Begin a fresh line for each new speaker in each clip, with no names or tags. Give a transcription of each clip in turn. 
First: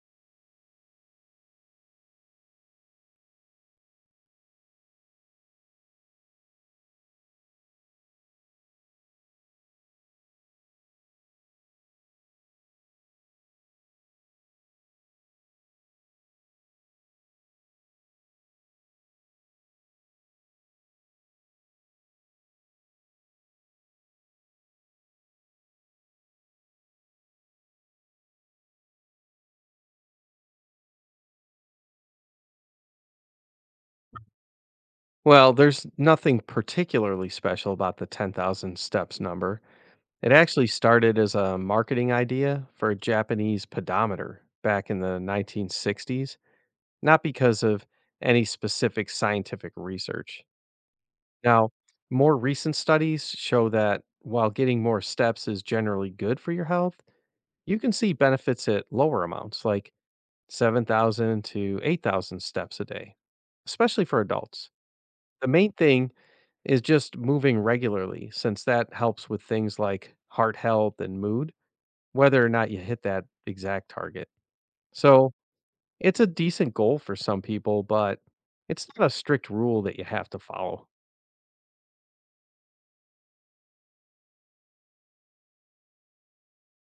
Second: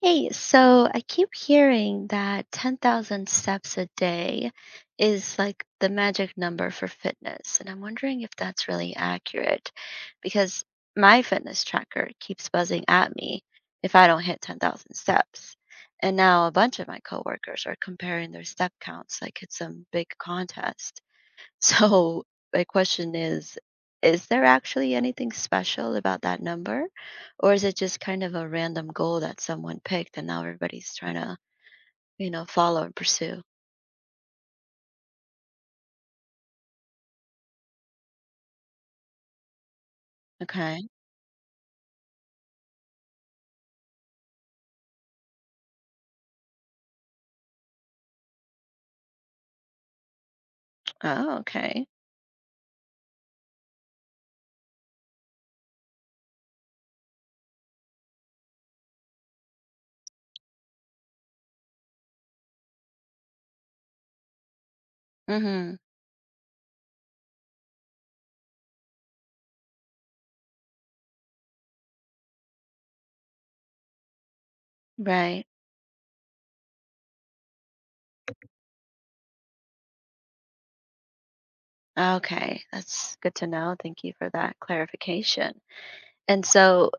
Hey, so I keep hearing that 10,000 steps a day is like the magic number for fitness, and I'm wondering if that's really accurate because my fitness tracker keeps buzzing at me if I don't hit 10,000 steps. And now a bunch of my coworkers are comparing their step counts like it's some big contest. So my question is there actually anything special about that number? Or is it just kind of a random goal that someone picked and now everybody's trying to, follow and pursue?
Well, there's nothing particularly special about the 10,000 steps number. It actually
Okay.
started as a marketing idea for a Japanese pedometer back in the 1960s, not because of any specific scientific research.
Oh,
Now,
okay.
more recent studies show that while getting more steps is generally good for your health, you can see benefits at lower amounts, like 7,000 to 8,000 steps a day, especially for adults. The main
Mm-hmm.
thing is just moving regularly since that helps with things like heart health and mood, whether or not you hit that exact target. So
Right.
it's a decent goal for some people, but it's not a strict rule that you have to follow.
Okay. That's good to know. Thank you for that clarification. And so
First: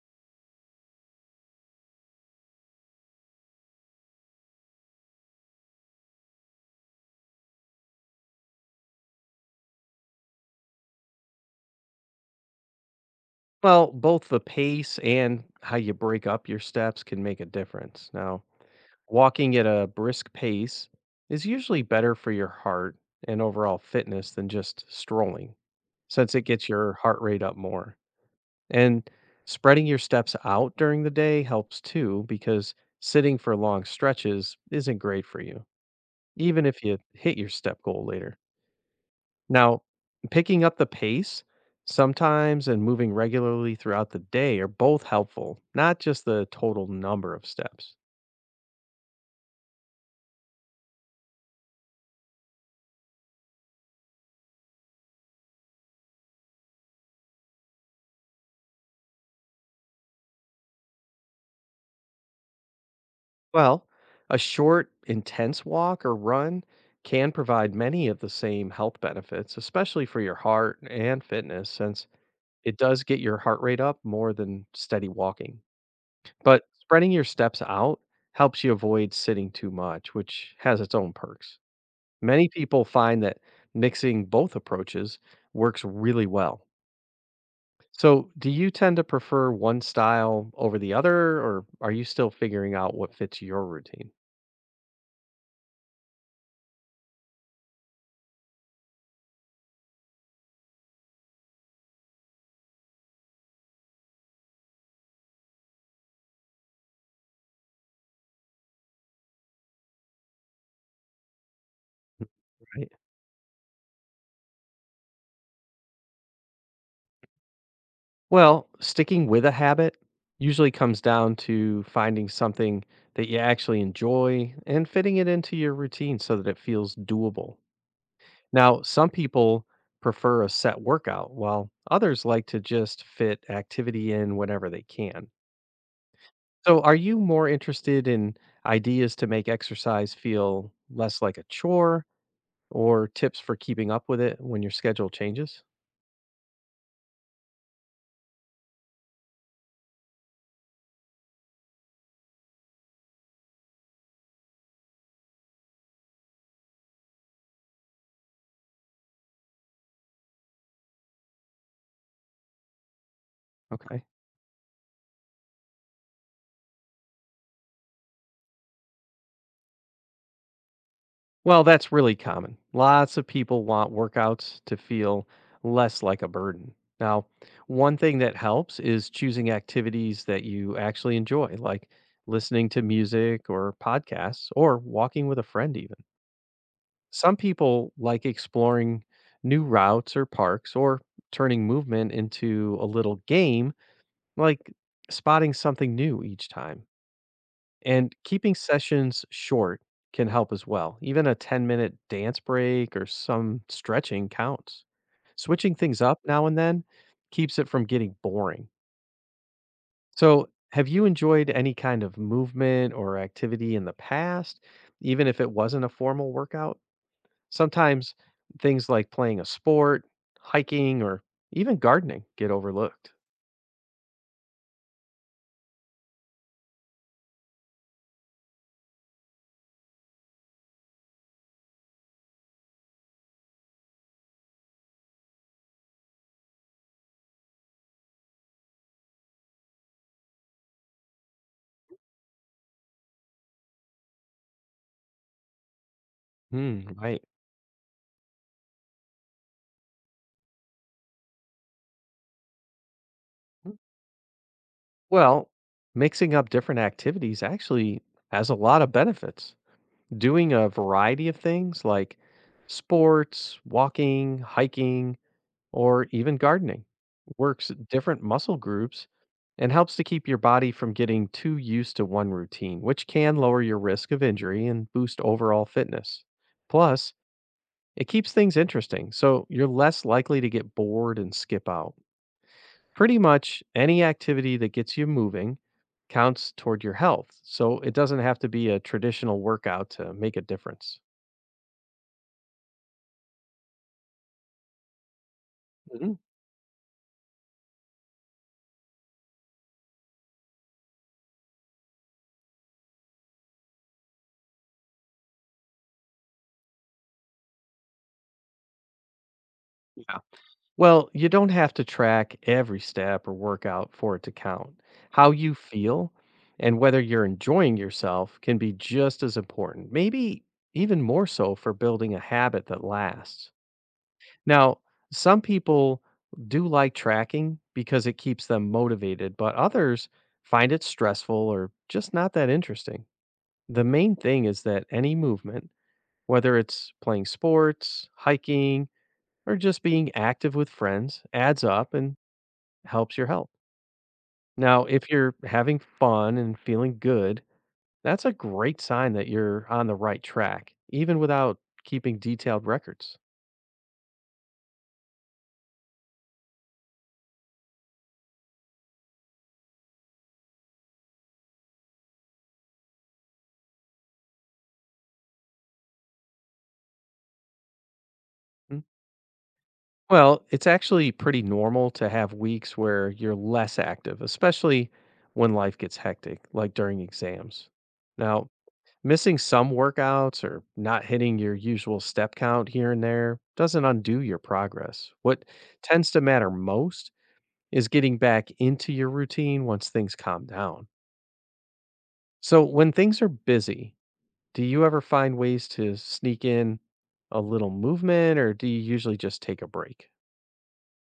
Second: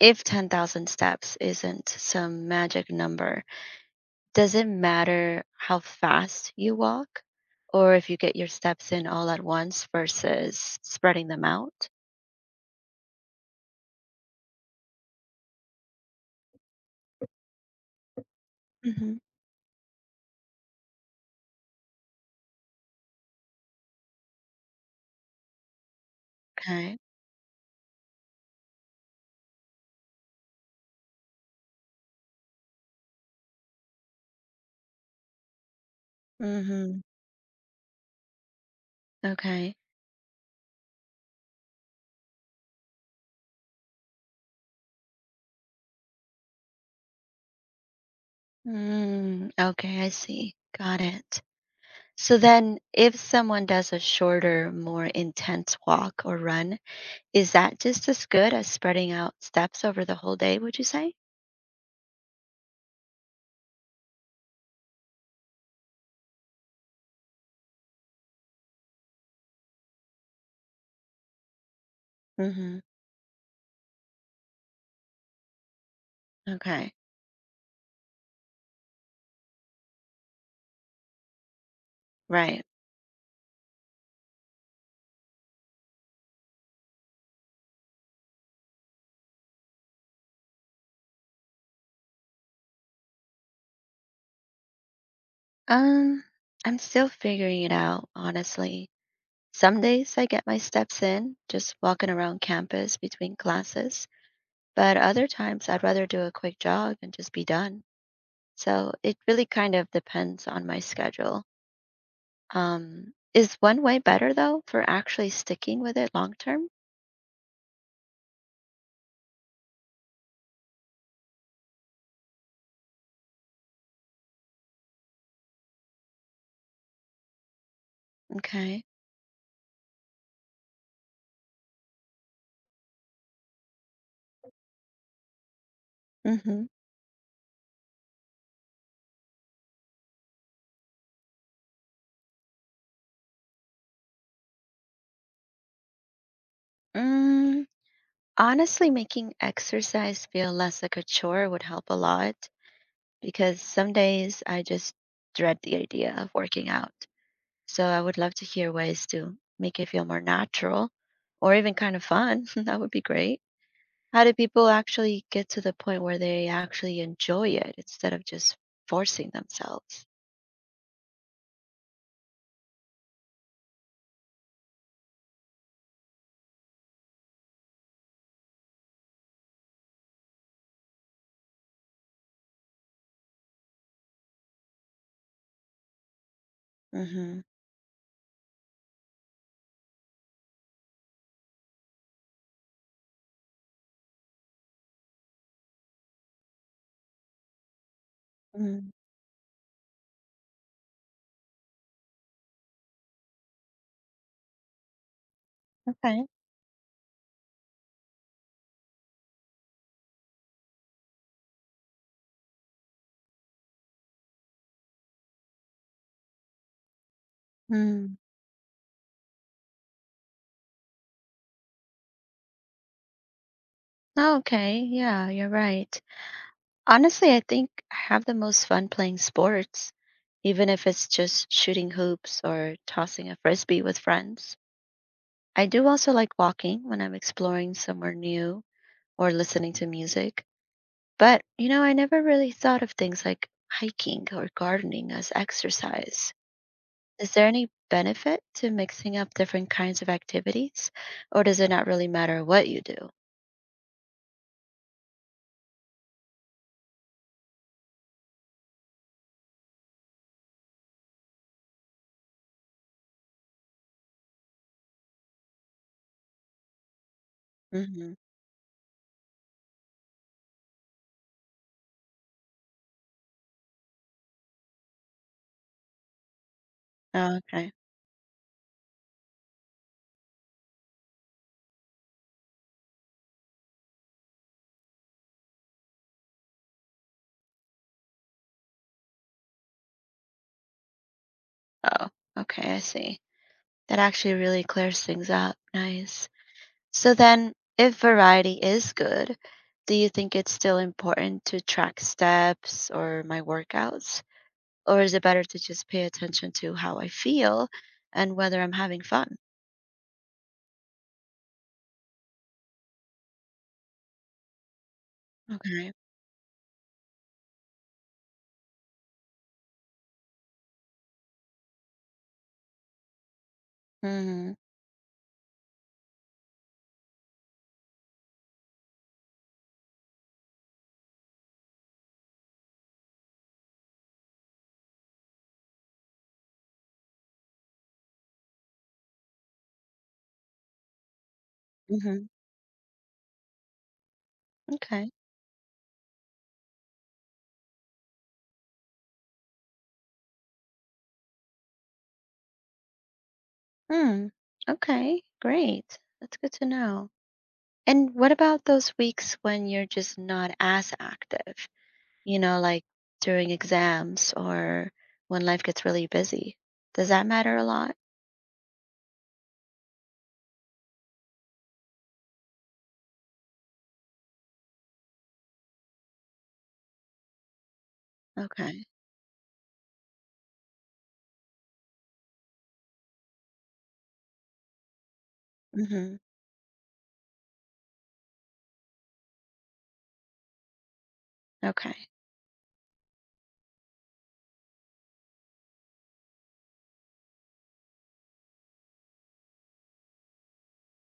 if 10,000 steps isn't some magic number, doesn't matter how fast you walk or if you get your steps in all at once versus spreading them out.
Well, both the pace and how you break up your steps can make a difference. Now,
Hmm.
walking at a brisk pace is usually better for your heart and overall fitness than just strolling, since it gets your
Okay.
heart rate up more. And spreading your steps out during the day helps too, because sitting for long stretches isn't great for you, even if you
Hmm.
hit your step goal later.
Okay.
Now, picking up the pace sometimes and moving regularly throughout the day are both helpful, not just the total number of steps.
Mm, okay, I see. Got it. So then, if someone does a shorter, more intense walk or run, is that just as good as spreading out steps over the whole day, would you say?
Well, a short, intense walk or run can provide many of the same health benefits, especially for your heart and fitness, since it
Mm-hmm.
does get your heart rate up more than steady walking. But
Okay.
spreading your steps out helps you avoid sitting too much, which has its own perks. Many
Right.
people find that mixing both approaches works really well. So, do you tend to prefer one style over the other, or are you still figuring out what fits your routine?
Um, I'm still figuring it out, honestly. Some days I get my steps in, just walking around campus between classes, but other times I'd rather do a quick jog and just be done. So it really kind of depends on my schedule. Is one way better though for actually sticking with it long term?
Well, sticking with a habit usually comes down to finding something that you actually enjoy and fitting it into your routine so that it feels doable. Now,
Okay.
some people prefer a set workout, while others like to just fit activity in whenever they can.
Mm-hmm.
So, are you more interested in ideas to make exercise feel less like a chore or tips for keeping up with it when your schedule changes?
Mm, honestly, making exercise feel less like a chore would help a lot because some days I just dread the idea of working out. So I would love to hear ways to make it feel more natural or even kind of fun. That would be great.
Okay.
How do people actually get to the point where they actually enjoy it instead of just forcing themselves?
Well, that's really common. Lots of people want workouts to feel less like a burden. Now, one thing that helps is choosing activities that you actually enjoy, like listening to music or podcasts or walking with a friend, even. Some
Mm-hmm.
people like exploring new routes or parks or turning movement into a little game, like spotting something new each time. And keeping
Mm,
sessions short can help as well. Even a 10-minute minute dance break or some stretching counts. Switching things up
okay.
now and then keeps it from getting boring. So, have you enjoyed any kind of movement or activity in the past, even if it wasn't a formal workout? Sometimes
Mm.
things like playing a sport, hiking, or even gardening get overlooked.
Okay. Yeah, you're right. Honestly, I think I have the most fun playing sports, even if it's just shooting hoops or tossing a frisbee with friends. I do also like walking when I'm exploring somewhere new or listening to music. But, you know, I never really thought of things like hiking or gardening as exercise.
Hmm, right.
Is there any benefit to mixing up different kinds of activities, or does it not really matter what you do?
Well, mixing up different activities actually has a lot of benefits. Doing a variety of things like sports, walking, hiking, or even gardening works
Mm-hmm.
different muscle groups and helps to keep your body from getting too used to one routine, which can lower your risk of injury and boost overall fitness. Plus,
Oh, okay.
it keeps things interesting, so you're less likely to get bored and skip out. Pretty much any activity that gets you moving counts toward your health, so it doesn't have to be a traditional workout to make a difference.
Oh, okay, I see. That actually really clears things up.
Mhm.
Nice. So then, if variety is good, do you think it's still important to track steps or my workouts? Or is it better to just pay attention to how I feel and whether I'm having fun?
Yeah. Well, you don't have to track every step or workout for it to count. How you
Okay.
feel and whether you're enjoying yourself can be just as important, maybe even more so for building a habit that lasts.
Hmm.
Now, some people do like tracking because it keeps them motivated, but others find it stressful or just not that interesting. The main thing is that any movement, whether it's playing sports, hiking, or just being active with friends adds up and
Hmm.
helps your health. Now, if
Okay.
you're having fun and feeling good, that's a great sign that you're on the right track, even without keeping detailed records.
Mm. Okay. Great. That's good to know. And what about those weeks when you're just not as active? You know, like during exams or when life gets really busy. Does that matter a lot?
Well, it's actually pretty normal to have weeks where you're less active, especially when life gets hectic, like during exams. Now,
Okay.
missing some workouts or not hitting your usual step count here and there doesn't undo your progress. What tends
Hmm.
to matter most is getting back into your routine once things calm down.
Okay.
So, when things are busy, do you ever find ways to sneak in a little movement or do you usually just take a break?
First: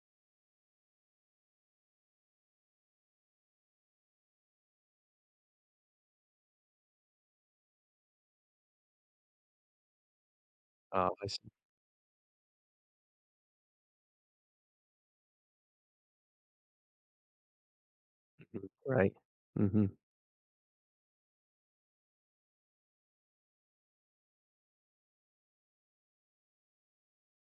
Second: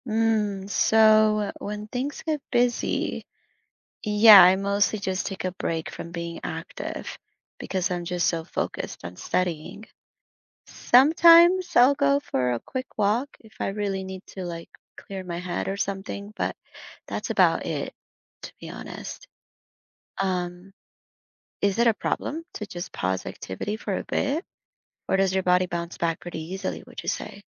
Mm, so when things get busy, yeah, I mostly just take a break from being active because I'm just so focused on studying.
Uh,
Sometimes I'll go for a quick walk if I really need to, like, clear my head or something, but that's about it, to
Mm.
be
Right.
honest.
hmm
Um, is it a problem to just pause activity for a bit, or does your body bounce back pretty easily, would you say?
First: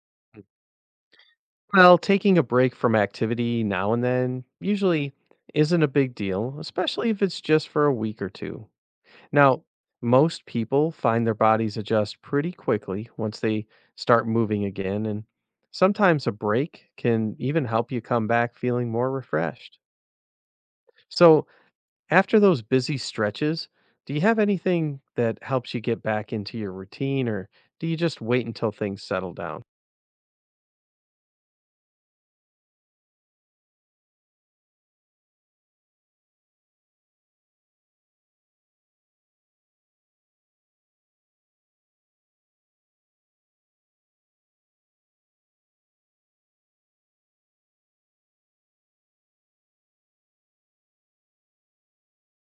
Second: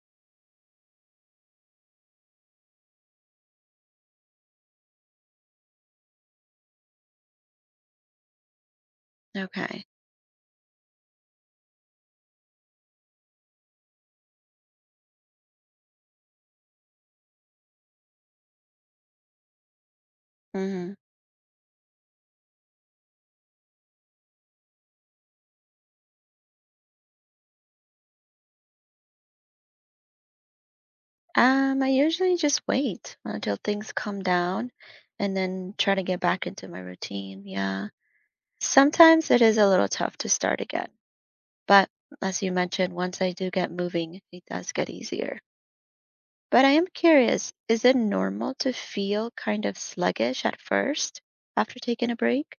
Well, taking a break from activity now and then usually isn't a big deal, especially if it's just for a week or two. Now,
Okay.
most people find their bodies adjust pretty quickly once they start moving again, and sometimes a break can even help you come back feeling more refreshed.
Hmm.
So, after those busy stretches, do you have anything that helps you get back into your routine, or do you just wait until things settle down?
I usually just wait until things calm down and then try to get back into my routine. Yeah. Sometimes it is a little tough to start again, but as you mentioned, once I do get moving, it does get easier. But I am curious, is it normal to feel kind of sluggish at first after taking a break?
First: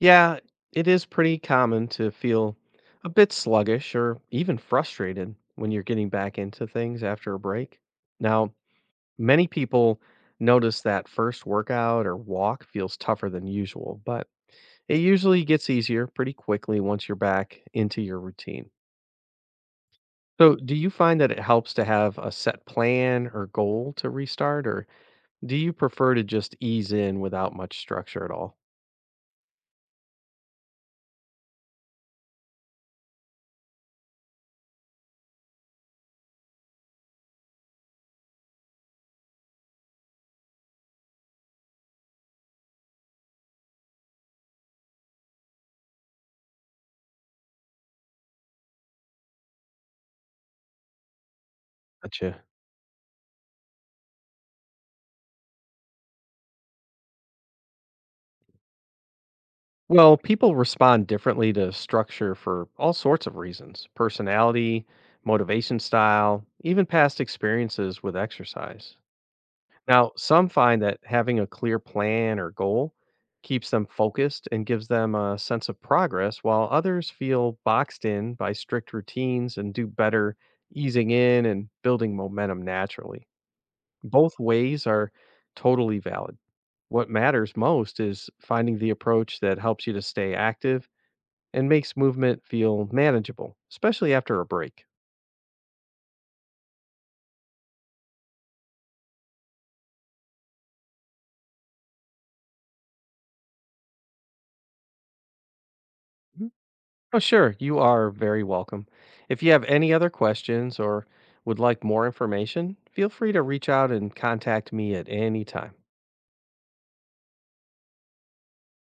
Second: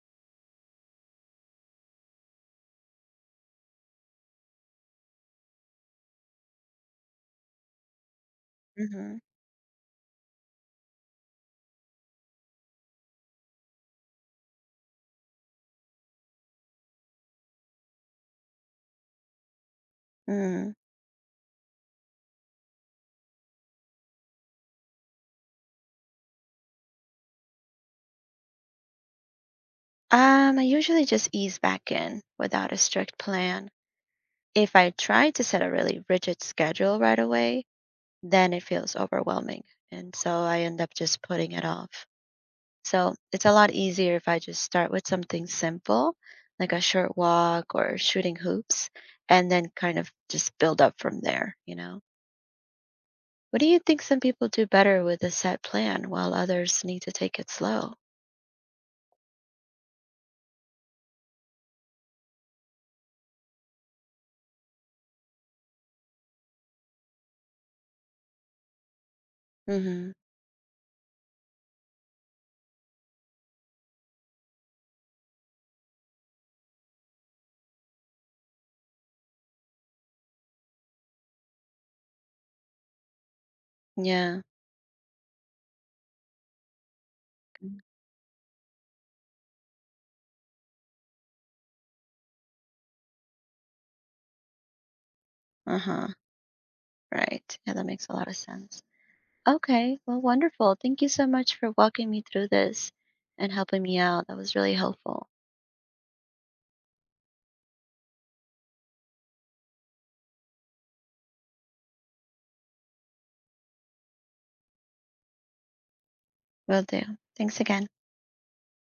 Yeah, it is pretty common to feel a bit sluggish or even frustrated when you're getting back into things after a break. Now,
Mm-hmm.
many people notice that first workout or walk feels tougher than usual, but it usually gets easier pretty quickly once you're back into your routine. So,
Mm.
do you find that it helps to have a set plan or goal to restart, or do you prefer to just ease in without much structure at all?
I usually just ease back in without a strict plan. If I try to set a really rigid schedule right away, then it feels overwhelming. And so I end up just putting it off. So it's a lot easier if I just start with something simple, like a short walk or shooting hoops, and then kind of just build up from there, you know?
Gotcha.
What do you think some people do better with a set plan while others need to take it slow?
Well, people respond differently to structure for all sorts of reasons personality, motivation style, even past experiences with exercise. Now,
Mm-hmm.
some find that having a clear plan or goal keeps them focused and gives them a sense of progress, while others feel boxed in by strict routines and do better easing in and building momentum naturally. Both
Yeah.
ways are totally valid what matters most is finding the approach that helps you to stay active and makes movement feel manageable, especially after a break.
Uh-huh. Right. Yeah, that makes a lot of sense. Okay. Well, wonderful. Thank you so much for walking me through this and helping me out. That was really helpful.
Mhm. Oh, sure. You are very welcome. If you have any other questions or would like more information, feel free to reach out and contact me at any time.
Will do. Thanks again.